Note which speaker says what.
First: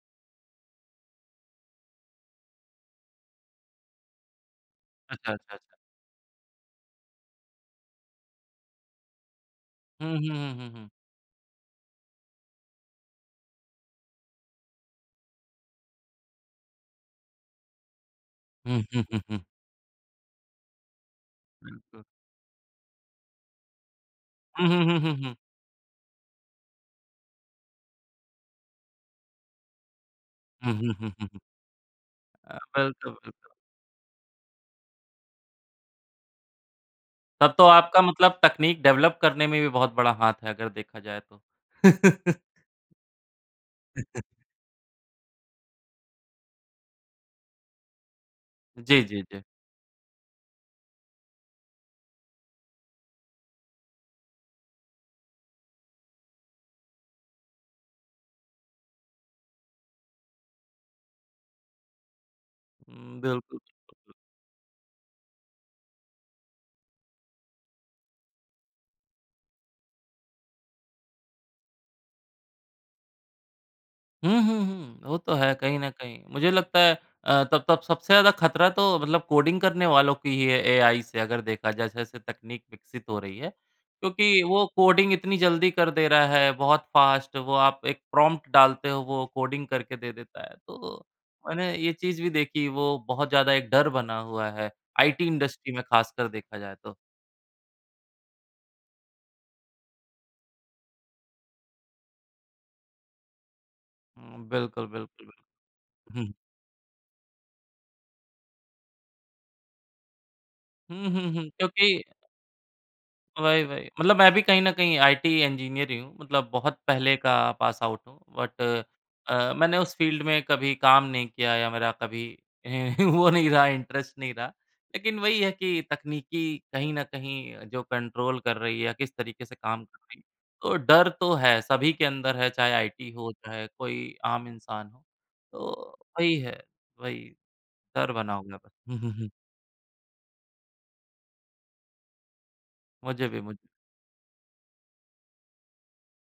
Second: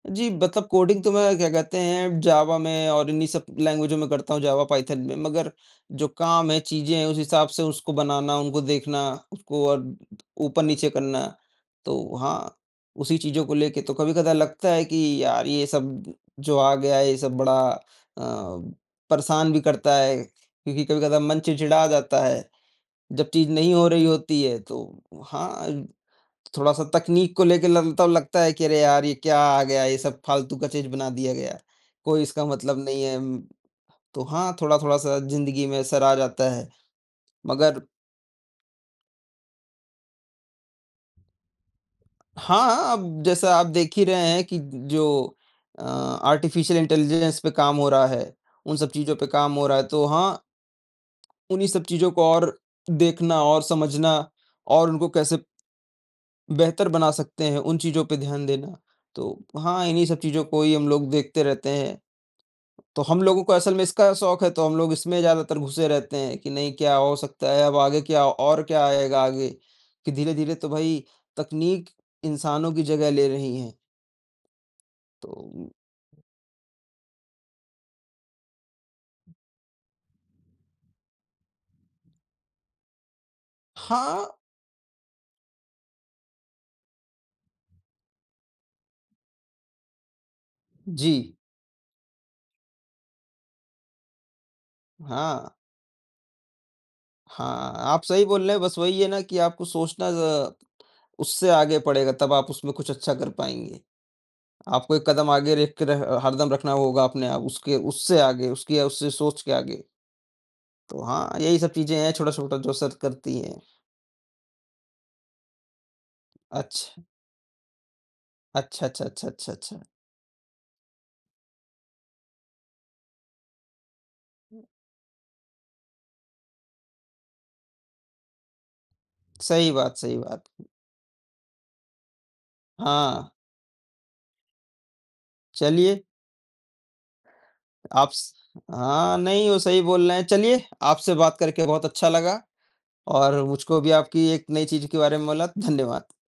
Speaker 1: जी, मतलब कोडिंग तो मैं क्या कहते हैं जावा में और इन्हीं सब लैंग्वेजो में करता हूँ जावा, पाइथन में।
Speaker 2: अच्छा,
Speaker 1: मगर
Speaker 2: अच्छा, अच्छा।
Speaker 1: जो काम है, चीज़ें हैं उस हिसाब से उसको बनाना, उनको देखना, उसको अ,
Speaker 2: हुँ, हुँ, हुँ, हुँ,
Speaker 1: ऊपर-नीचे
Speaker 2: हुँ।
Speaker 1: करना, तो हाँ, उसी चीज़ों को लेके तो कभी-कदा लगता है कि यार, ये सब जो आ गया है, ये सब बड़ा अ,
Speaker 2: हुँ, हुँ, हुँ, हुँ।
Speaker 1: परेशान भी करता है, क्योंकि कभी-कदा मन चिढ़चिढ़ा
Speaker 2: बिल्कुल।
Speaker 1: जाता है। जब चीज़ नहीं हो रही होती है
Speaker 2: हुँ, हुँ, हुँ,
Speaker 1: तो
Speaker 2: हुँ, हुँ।
Speaker 1: हाँ, थोड़ा-सा तकनीक को लेके ल तब लगता है कि अरे यार! ये क्या आ गया, ये सब फालतू का
Speaker 2: हुँ,
Speaker 1: चीज़
Speaker 2: हुँ,
Speaker 1: बना
Speaker 2: हुँ, हुँ,
Speaker 1: दिया
Speaker 2: हुँ।
Speaker 1: गया, कोई इसका
Speaker 2: अ,
Speaker 1: मतलब नहीं
Speaker 2: बिल्कुल,
Speaker 1: है उम,
Speaker 2: बिल्कुल।
Speaker 1: तो हाँ, थोड़ा-थोड़ा सा ज़िंदगी में असर आ जाता है।
Speaker 2: तब तो
Speaker 1: मगर
Speaker 2: आपका मतलब तकनीक डेवलप करने में भी बहुत बड़ा हाथ है अगर देखा जाए तो।
Speaker 1: हाँ, अब जैसा आप देख ही रहे हैं कि ज जो अ, आर्टिफ़िशियल इंटेलिजेंस पे काम हो रहा है, उन सब
Speaker 2: जी,
Speaker 1: चीज़ों
Speaker 2: जी,
Speaker 1: पे
Speaker 2: जी।
Speaker 1: काम हो रहा है तो हाँ, उन्हीं सब चीज़ों को और देखना और समझना और उनको कैसे बेहतर बना सकते हैं, उन चीज़ों पे ध्यान देना। तो हाँ, इन्हीं सब चीज़ों को ही हम लोग देखते रहते हैं।
Speaker 2: उम,
Speaker 1: तो हम
Speaker 2: बिल्कुल,
Speaker 1: लोगों को
Speaker 2: बिल्कुल,
Speaker 1: असल में इसका
Speaker 2: बिल
Speaker 1: शौक है तो हम लोग इसमें ज़्यादातर घुसे रहते हैं कि नहीं क्या हो सकता है अब आगे क्या और क्या आएगा आगे, कि धीरे-धीरे तो भई, तकनीक इंसानों की जगह ले रही है।
Speaker 2: हुँ, हुँ, हुँ, वो
Speaker 1: तो
Speaker 2: तो है
Speaker 1: उम
Speaker 2: कहीं न कहीं। मुझे लगता है अ, तब तब सबसे ज़्यादा खतरा तो मतलब कोडिंग करने वालों की ही है एआई से अगर देखा जाए जैसे-जैसे तकनीक विकसित हो रही है,
Speaker 1: हाँ।
Speaker 2: क्योंकि वो कोडिंग इतनी जल्दी कर दे रहा है, बहुत फास्ट। वो आप एक प्रॉम्प्ट डालते हो, वो कोडिंग करके दे देता है, तो
Speaker 1: जी।
Speaker 2: मैंने ये चीज़ भी देखी। वो बहुत ज़्यादा एक डर बना हुआ है आईटी
Speaker 1: हाँ।
Speaker 2: इंडस्ट्री में ख़ासकर देखा जाए तो।
Speaker 1: हाँ, आप सही बोल रहे हैं। बस वही है ना कि आपको सोचना ज़ उससे आगे पड़ेगा तब आप उसमें कुछ अच्छा कर पाएँगे।
Speaker 2: उम, बिल्कुल,
Speaker 1: आपको एक
Speaker 2: बिल्कुल,
Speaker 1: कदम आगे रख के रह
Speaker 2: बिल उहुँ।
Speaker 1: हरदम रखना होगा अपने आप उसके उससे आगे, उसकी या उससे सोच के आगे। तो
Speaker 2: हुँ,
Speaker 1: हाँ,
Speaker 2: हुँ, हुँ,
Speaker 1: यही सब चीज़ें
Speaker 2: क्योंकि
Speaker 1: हैं छोटा-छोटा जो असर करती हैं।
Speaker 2: वही, वही मतलब मैं भी कहीं न कहीं आईटी इंजीनियर ही हूँ। मतलब बहुत
Speaker 1: अच्छा।
Speaker 2: पहले का पासआउट हूँ बट
Speaker 1: अच्छा, अच्छा, अच्छा, अच्छा,
Speaker 2: अ, मैंने
Speaker 1: अच्छा।
Speaker 2: उस फील्ड में कभी काम नहीं किया या मेरा कभी वो नहीं रहा, इंटरेस्ट नहीं रहा। लेकिन वही है कि तकनीकी कहीं न कहीं जो कंट्रोल कर रही है या किस तरीके से
Speaker 1: सही
Speaker 2: काम
Speaker 1: बात,
Speaker 2: कर रही
Speaker 1: सही
Speaker 2: है,
Speaker 1: बात।
Speaker 2: तो डर तो है। सभी के अंदर है, चाहे आईटी
Speaker 1: हाँ।
Speaker 2: हो, चाहे कोई आम इंसान हो। तो
Speaker 1: चलिए
Speaker 2: वही है वही
Speaker 1: आप
Speaker 2: डर
Speaker 1: स
Speaker 2: बना हुआ है। हुँ, हुँ,
Speaker 1: हाँ
Speaker 2: हुँ।
Speaker 1: नहीं, वो सही बोल रहे हैं। चलिए, आपसे बात करके बहुत अच्छा लगा
Speaker 2: मुझे भी
Speaker 1: और
Speaker 2: मु
Speaker 1: मुझको भी आपकी एक नई चीज़ के बारे में मोला, धन्यवाद।